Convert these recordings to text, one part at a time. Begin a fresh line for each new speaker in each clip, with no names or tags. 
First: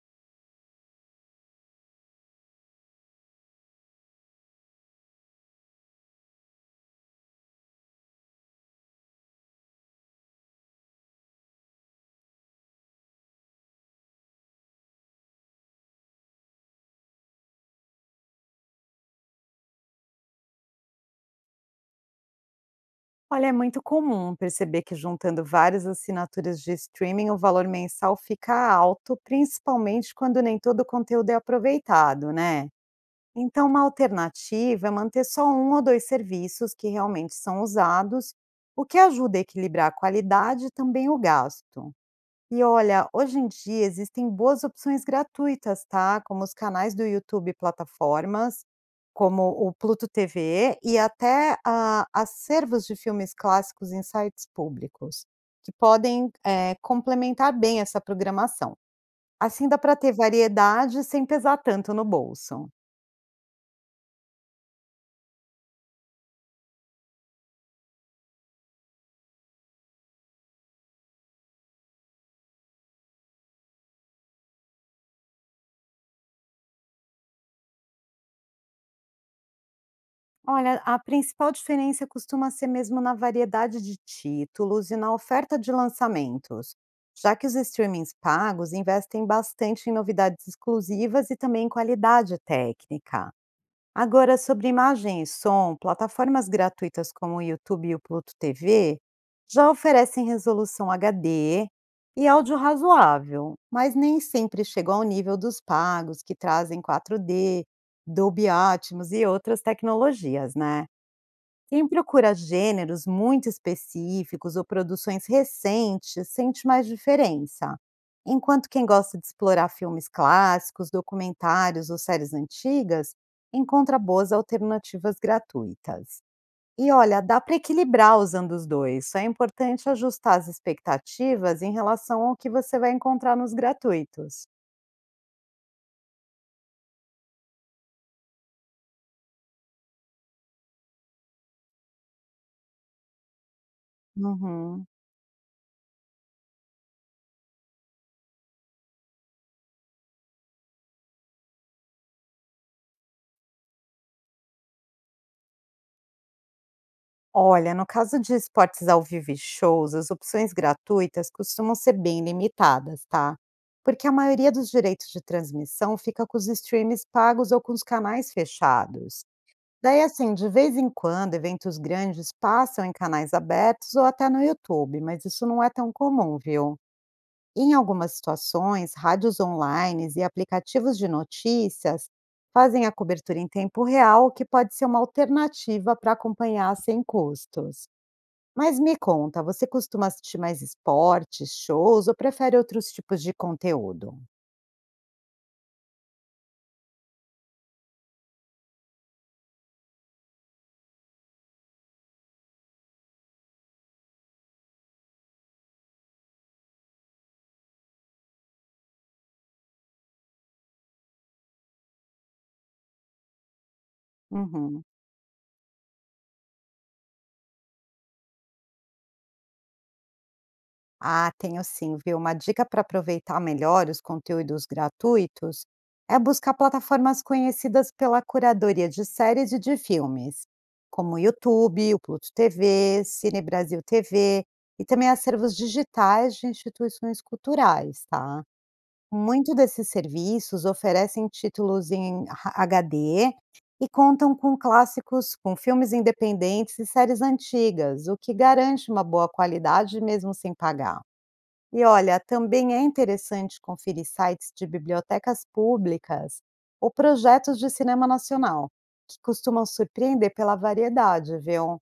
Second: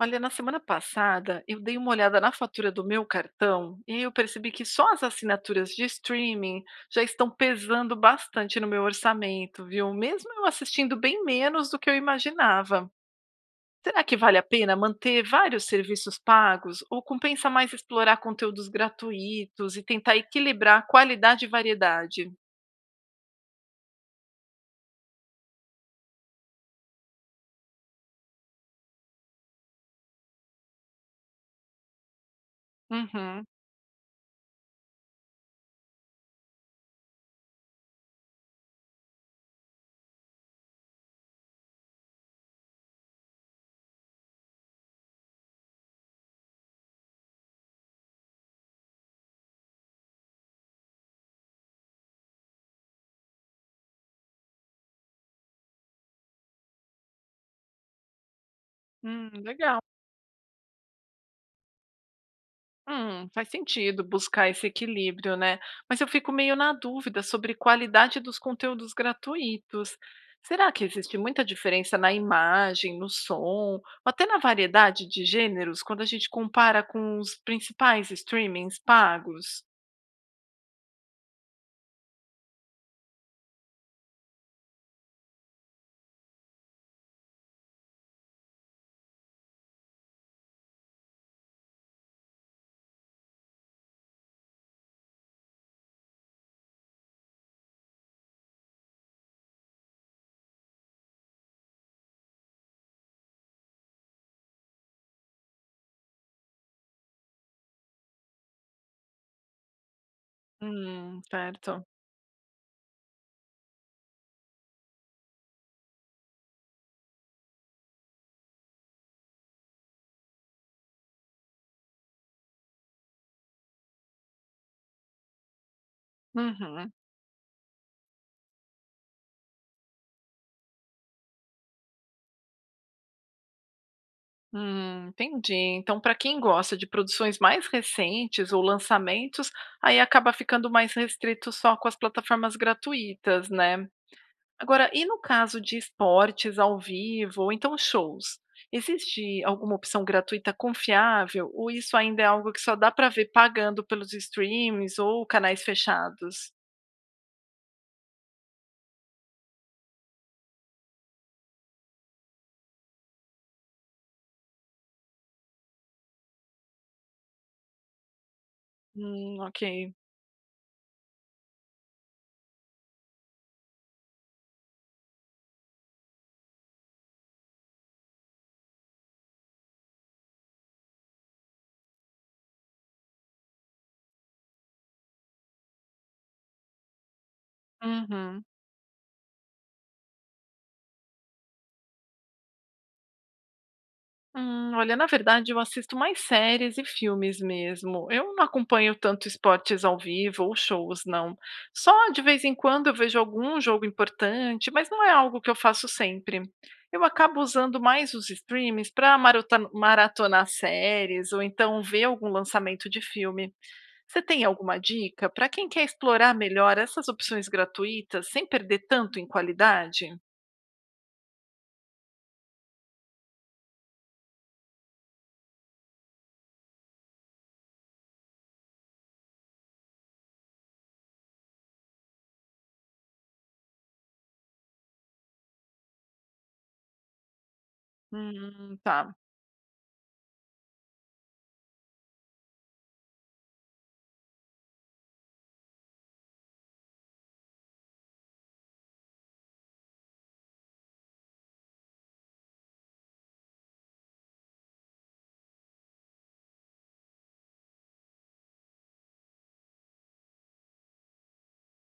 Olha, na semana passada, eu dei uma olhada na fatura do meu cartão e aí eu percebi que só as assinaturas de streaming já estão pesando bastante no meu orçamento, viu? Mesmo eu assistindo bem menos do que eu imaginava. Será que vale a pena manter vários serviços pagos ou compensa mais explorar conteúdos gratuitos e tentar equilibrar qualidade e variedade?
Olha, é muito comum perceber que juntando várias assinaturas de streaming, o valor mensal fica alto, principalmente quando nem todo o conteúdo é aproveitado, né?
Uhum.
Então, uma alternativa é manter só um ou dois serviços que realmente são usados, o que ajuda a equilibrar a qualidade e também o gasto. E olha, hoje em dia existem boas opções gratuitas, tá? Como os canais do YouTube e plataformas, como o Pluto TV e até acervos de filmes clássicos em sites públicos, que podem complementar bem essa programação. Assim dá
Legal.
para ter variedade sem pesar tanto no bolso.
Faz sentido buscar esse equilíbrio, né? Mas eu fico meio na dúvida sobre qualidade dos conteúdos gratuitos. Será que existe muita diferença na imagem, no som, ou até na variedade de gêneros quando a gente compara com os principais streamings pagos?
Olha, a principal diferença costuma ser mesmo na variedade de títulos e na oferta de lançamentos, já que os streamings pagos investem bastante em novidades exclusivas e também em qualidade técnica. Agora, sobre imagem e som, plataformas gratuitas como o YouTube e o Pluto TV já oferecem resolução HD e áudio razoável, mas nem sempre chegam ao nível dos pagos que trazem 4D, Dolby Atmos e outras tecnologias, né?
Certo.
Quem procura gêneros muito específicos ou produções recentes sente mais diferença, enquanto quem gosta de explorar filmes clássicos, documentários ou séries antigas encontra boas alternativas gratuitas.
Uhum.
E olha, dá para equilibrar usando os dois, só é importante ajustar as expectativas em relação ao que você vai encontrar nos gratuitos.
Entendi. Então, para quem gosta de produções mais recentes ou lançamentos, aí acaba ficando mais restrito só com as plataformas gratuitas, né?
Uhum.
Agora, e no caso de esportes ao vivo, ou então shows? Existe alguma opção gratuita confiável ou isso ainda é algo que só dá para ver pagando pelos streams ou canais fechados?
Olha, no caso de esportes ao vivo e shows, as opções gratuitas costumam ser bem limitadas, tá? Porque a maioria dos direitos de transmissão fica com os streams pagos ou com os canais fechados.
Ok.
Daí, assim, de vez em quando, eventos grandes passam em canais abertos ou até no YouTube, mas isso não é tão comum, viu? Em algumas situações, rádios online e aplicativos de notícias fazem a cobertura em tempo real, o que pode ser uma alternativa para acompanhar sem custos.
Uhum.
Mas me conta, você costuma assistir mais esportes, shows ou prefere outros tipos de conteúdo?
Olha, na verdade, eu assisto mais séries e filmes mesmo. Eu não acompanho tanto esportes ao vivo ou shows, não. Só de vez em quando eu vejo algum jogo importante, mas não é algo que eu faço sempre. Eu acabo usando mais os streamings para maratonar séries ou então ver algum lançamento de filme. Você tem alguma
Uhum.
dica para quem quer explorar melhor essas opções gratuitas sem perder tanto em qualidade?
Ah, tenho sim, viu? Uma dica para aproveitar melhor os conteúdos gratuitos é buscar plataformas conhecidas pela curadoria de séries e de filmes, como o YouTube, o Pluto TV, Cine Brasil TV e também acervos digitais de instituições culturais, tá?
Tá.
Muito desses serviços oferecem títulos em ha HD e contam com clássicos, com filmes independentes e séries antigas, o que garante uma boa qualidade mesmo sem pagar. E olha, também é interessante conferir sites de bibliotecas públicas ou projetos de cinema nacional, que costumam surpreender pela variedade, viu?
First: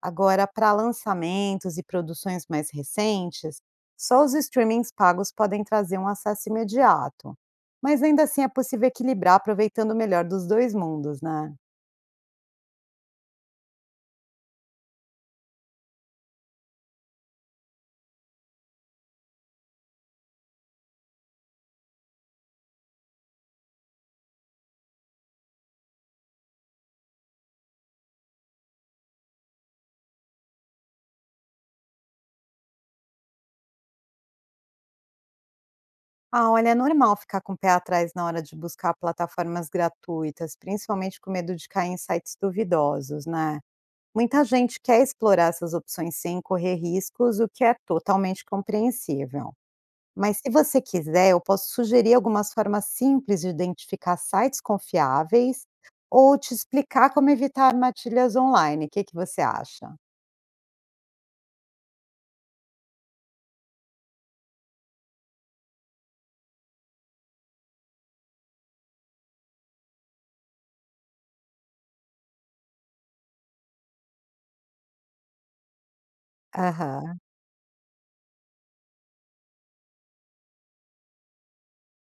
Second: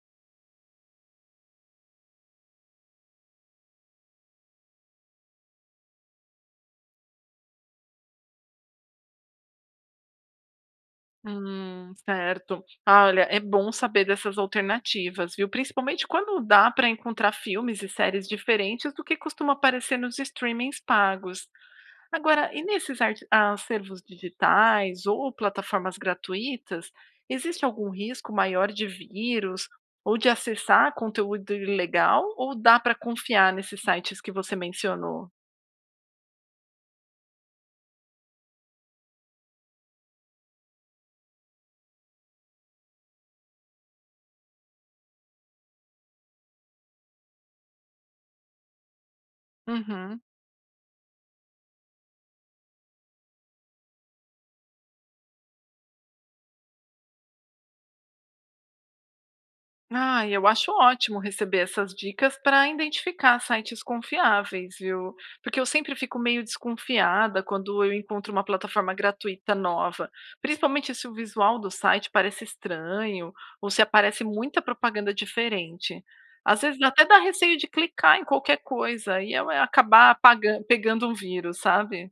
Agora, para lançamentos e produções mais recentes, só os streamings pagos podem trazer um acesso imediato. Mas ainda assim é possível equilibrar aproveitando o melhor dos dois mundos, né?
Certo. Ah, olha, é bom saber dessas alternativas, viu? Principalmente quando dá para encontrar filmes e séries diferentes do que costuma aparecer nos streamings pagos. Agora, e nesses acervos digitais ou plataformas gratuitas, existe algum risco maior de vírus ou de acessar conteúdo ilegal? Ou dá para confiar nesses sites que você mencionou?
Ah, olha, é normal ficar com o pé atrás na hora de buscar plataformas gratuitas, principalmente com medo de cair em sites duvidosos, né? Muita gente quer explorar essas opções sem correr riscos, o que é totalmente compreensível.
Uhum.
Mas se você quiser, eu posso sugerir algumas formas simples de identificar sites confiáveis ou te explicar como evitar armadilhas online. O que que você acha?
Ah, eu acho ótimo receber essas dicas para identificar sites confiáveis, viu? Porque eu sempre fico meio desconfiada quando eu encontro uma plataforma gratuita nova, principalmente se o visual do site parece estranho ou se aparece muita propaganda diferente. Às vezes até dá
Aham.
receio de clicar em qualquer coisa e eu acabar pegando um vírus, sabe?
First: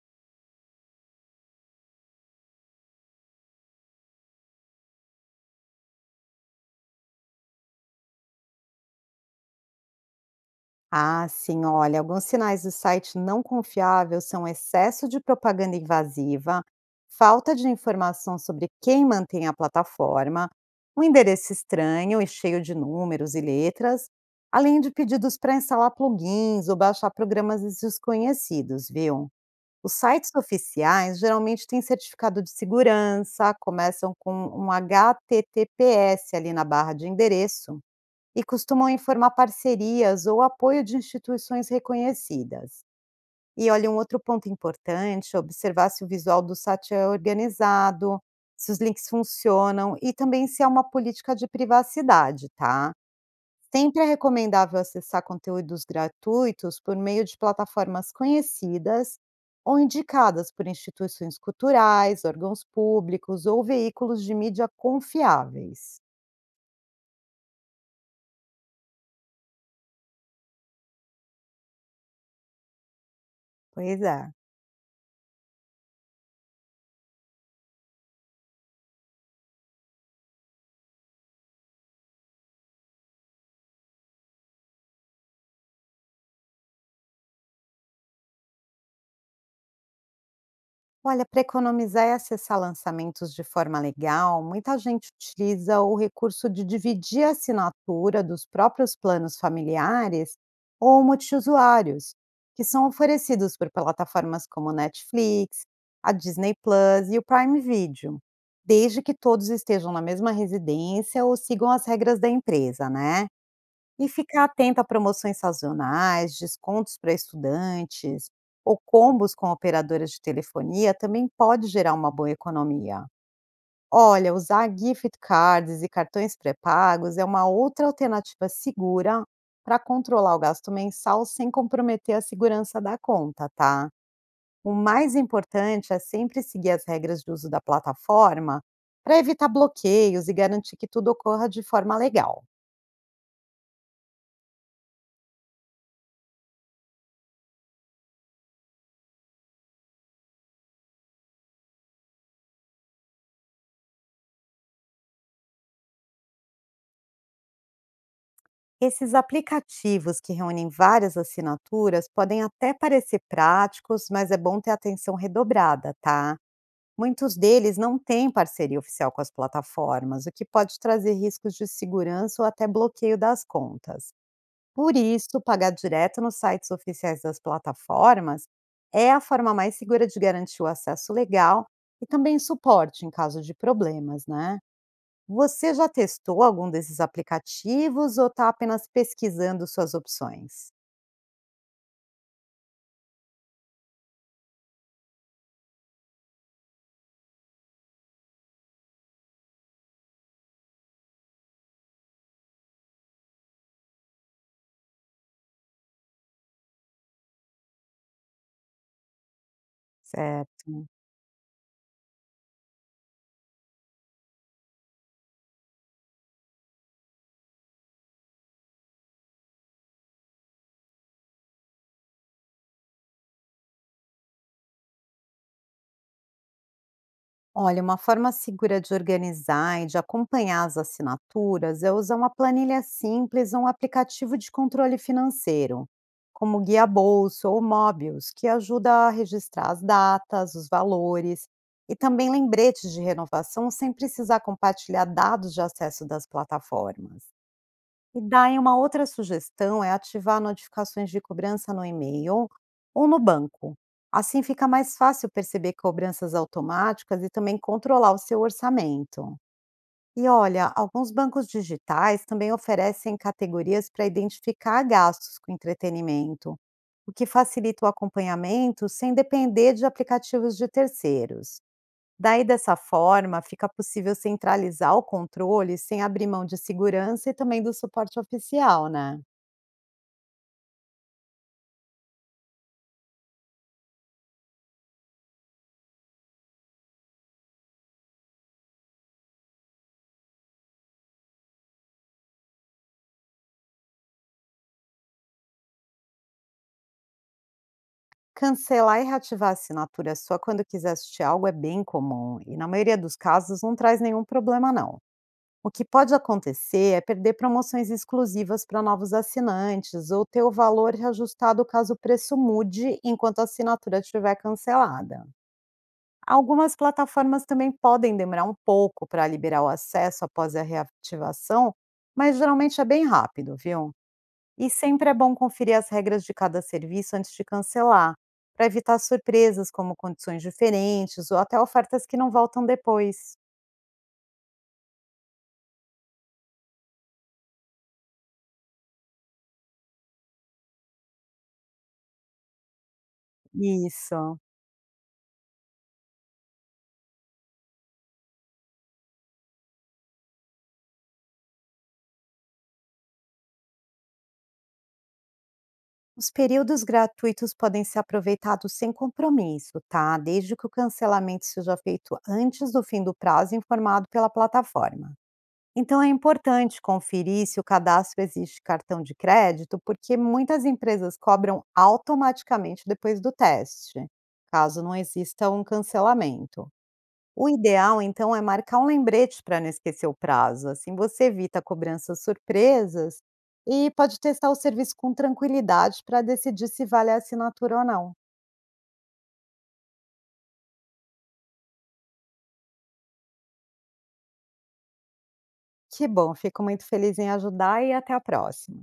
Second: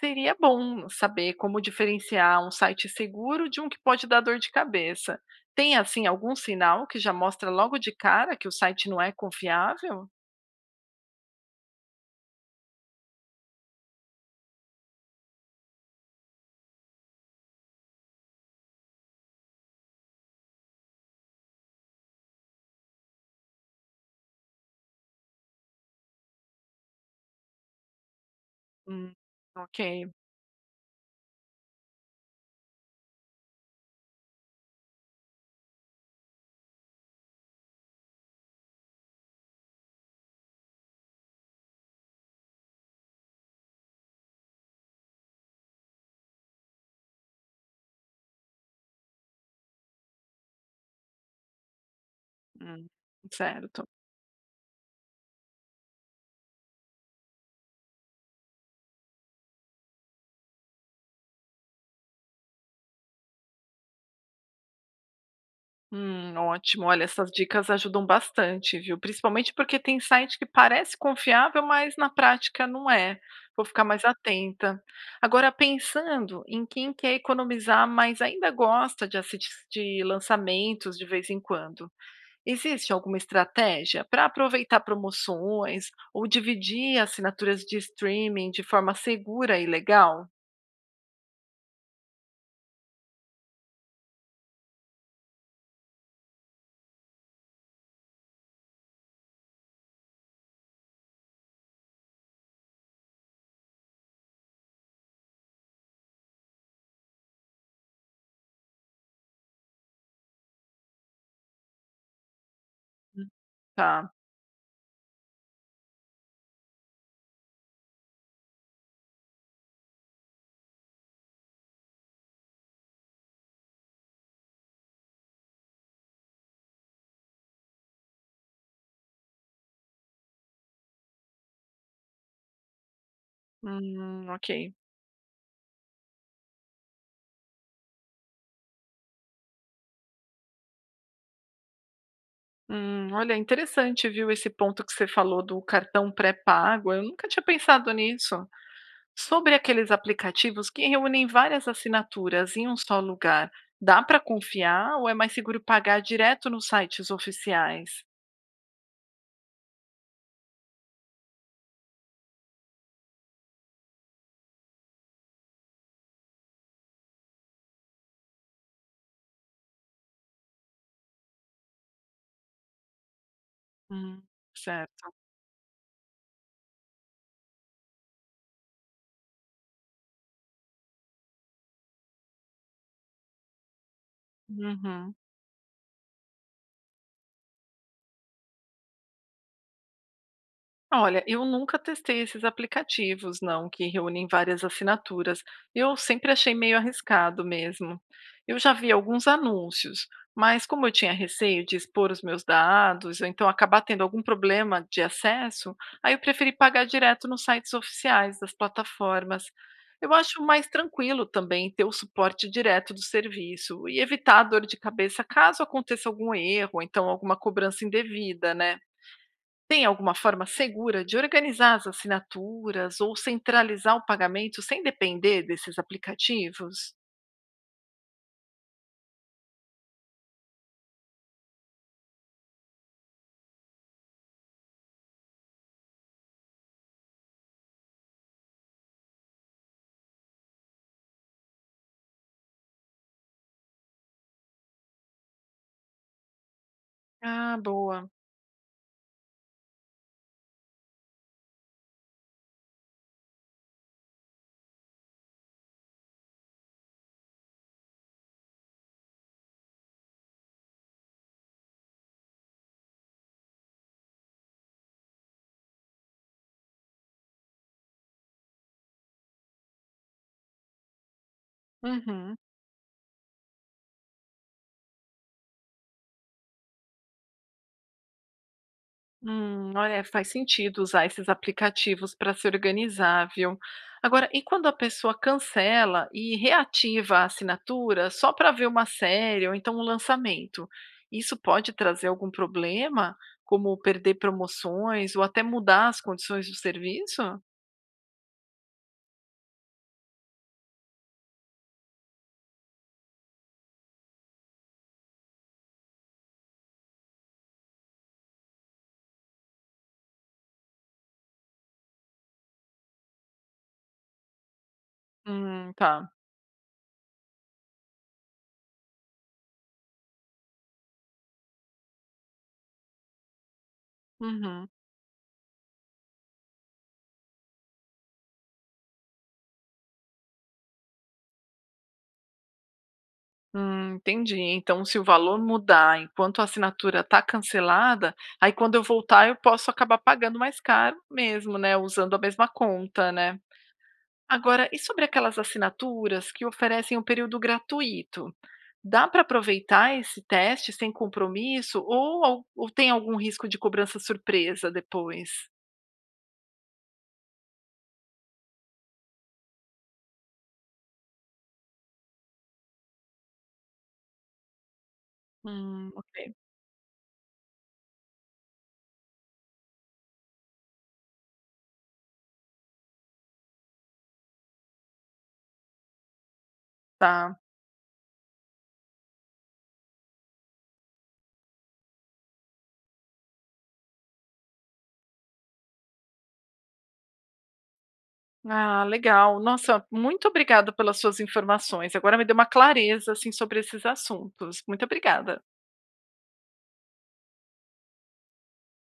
Seria bom saber como diferenciar um site seguro de um que pode dar dor de cabeça. Tem, assim, algum sinal que já mostra logo de cara que o site não é confiável?
Ah, sim, olha, alguns sinais do site não confiável são excesso de propaganda invasiva, falta de informação sobre quem mantém a plataforma, um endereço estranho e cheio de números e letras, além de pedidos para instalar plugins ou baixar programas desconhecidos,
Hum,
viu?
ok.
Os sites oficiais geralmente têm certificado de segurança, começam com um HTTPS ali na barra de endereço e costumam informar parcerias ou apoio de instituições reconhecidas. E olha, um outro ponto importante é observar se o visual do site é organizado, se os links funcionam e também se há uma política de privacidade,
Hum,
tá?
certo.
Sempre é recomendável acessar conteúdos gratuitos por meio de plataformas conhecidas ou indicadas por instituições culturais, órgãos públicos ou veículos de mídia confiáveis.
Ótimo. Olha, essas dicas ajudam bastante, viu? Principalmente porque tem site que parece confiável, mas na prática não é. Vou ficar
Pois
mais
é.
atenta. Agora, pensando em quem quer economizar, mas ainda gosta de assistir lançamentos de vez em quando. Existe alguma estratégia para aproveitar promoções ou dividir assinaturas de streaming de forma segura e legal?
Olha, para economizar e acessar lançamentos de forma legal, muita gente utiliza o recurso de dividir a assinatura dos próprios planos familiares ou multiusuários, que são oferecidos por plataformas como Netflix, a Disney Plus e o Prime Video, desde que todos estejam na mesma residência ou sigam as regras da empresa, né?
Hum.
E
Tá.
ficar atento a promoções sazonais, descontos para estudantes ou combos com operadoras de telefonia também pode gerar uma boa economia. Olha, usar gift cards e cartões pré-pagos é uma outra alternativa segura para controlar o gasto mensal sem comprometer a segurança da conta, tá?
Ok.
O mais importante é sempre seguir as regras de uso da plataforma para evitar bloqueios e garantir que tudo ocorra de forma legal.
Olha, interessante, viu, esse ponto que você falou do cartão pré-pago. Eu nunca tinha pensado nisso. Sobre aqueles aplicativos que reúnem várias assinaturas em um só lugar, dá para confiar ou é mais seguro pagar direto nos sites oficiais?
Esses aplicativos que reúnem várias assinaturas podem até parecer práticos, mas é bom ter atenção redobrada, tá? Muitos deles não têm parceria oficial com as plataformas, o que pode trazer riscos de segurança ou até bloqueio das contas.
Hum,
Por
certo.
isso, pagar direto nos sites oficiais das plataformas é a forma mais segura de garantir o acesso legal e também suporte em caso de problemas, né?
Uhum.
Você já testou algum desses aplicativos ou está apenas pesquisando suas opções?
Olha, eu nunca testei esses aplicativos, não, que reúnem várias assinaturas. Eu sempre achei meio arriscado mesmo. Eu já vi alguns anúncios, mas como eu tinha receio de expor os meus dados, ou então acabar tendo algum problema de acesso, aí eu preferi pagar direto nos sites oficiais das plataformas. Eu acho mais
Certo.
tranquilo também ter o suporte direto do serviço e evitar a dor de cabeça caso aconteça algum erro, ou então alguma cobrança indevida, né? Tem alguma forma segura de organizar as assinaturas ou centralizar o pagamento sem depender desses aplicativos?
Olha, uma forma segura de organizar e de acompanhar as assinaturas é usar uma planilha simples ou um aplicativo de controle financeiro, como o Guia Bolso ou Mobius, que ajuda a registrar as datas, os valores e também lembretes de renovação sem precisar compartilhar dados de acesso das plataformas.
Ah, boa.
E daí uma outra sugestão é ativar notificações de cobrança no e-mail ou no banco. Assim fica mais fácil perceber cobranças automáticas e também controlar o seu orçamento. E olha, alguns bancos digitais também oferecem categorias para identificar gastos com entretenimento, o que facilita o acompanhamento sem depender de aplicativos de terceiros.
Uhum.
Daí, dessa forma, fica possível centralizar o controle sem abrir mão de segurança e também do suporte oficial, né?
Olha, faz sentido usar esses aplicativos para se organizar, viu? Agora, e quando a pessoa cancela e reativa a assinatura só para ver uma série ou então um lançamento? Isso pode trazer algum problema, como perder promoções ou até mudar as condições do serviço?
Cancelar e reativar a assinatura sua quando quiser assistir algo é bem comum e, na maioria dos casos, não traz nenhum problema, não. O que pode acontecer é perder promoções exclusivas para novos assinantes ou ter o valor reajustado caso o preço mude enquanto a assinatura estiver cancelada.
Tá.
Algumas plataformas também podem demorar um pouco para liberar o acesso após a reativação, mas geralmente é bem rápido, viu?
Uhum.
E sempre é bom conferir as regras de cada serviço antes de cancelar, para evitar surpresas como condições diferentes ou até ofertas que não voltam depois.
Entendi. Então, se o valor mudar enquanto a assinatura está cancelada, aí quando eu voltar eu posso acabar pagando mais caro mesmo, né? Usando a mesma conta, né?
Isso.
Agora, e sobre aquelas assinaturas que oferecem um período gratuito? Dá para aproveitar esse teste sem compromisso ou, ou tem algum risco de cobrança surpresa depois?
Os períodos gratuitos podem ser aproveitados sem compromisso, tá? Desde que o cancelamento seja feito antes do fim do prazo informado pela plataforma. Então é
Ok.
importante conferir se o cadastro existe cartão de crédito, porque muitas empresas cobram automaticamente depois do teste, caso não exista um cancelamento.
Tá.
O ideal, então, é marcar um lembrete para não esquecer o prazo. Assim você evita cobranças surpresas e pode testar o serviço com tranquilidade para decidir se vale a assinatura ou não.
Ah, legal. Nossa, muito obrigada pelas suas informações. Agora me deu uma clareza assim sobre esses assuntos. Muito obrigada.
Que bom, fico muito feliz em ajudar e até a próxima.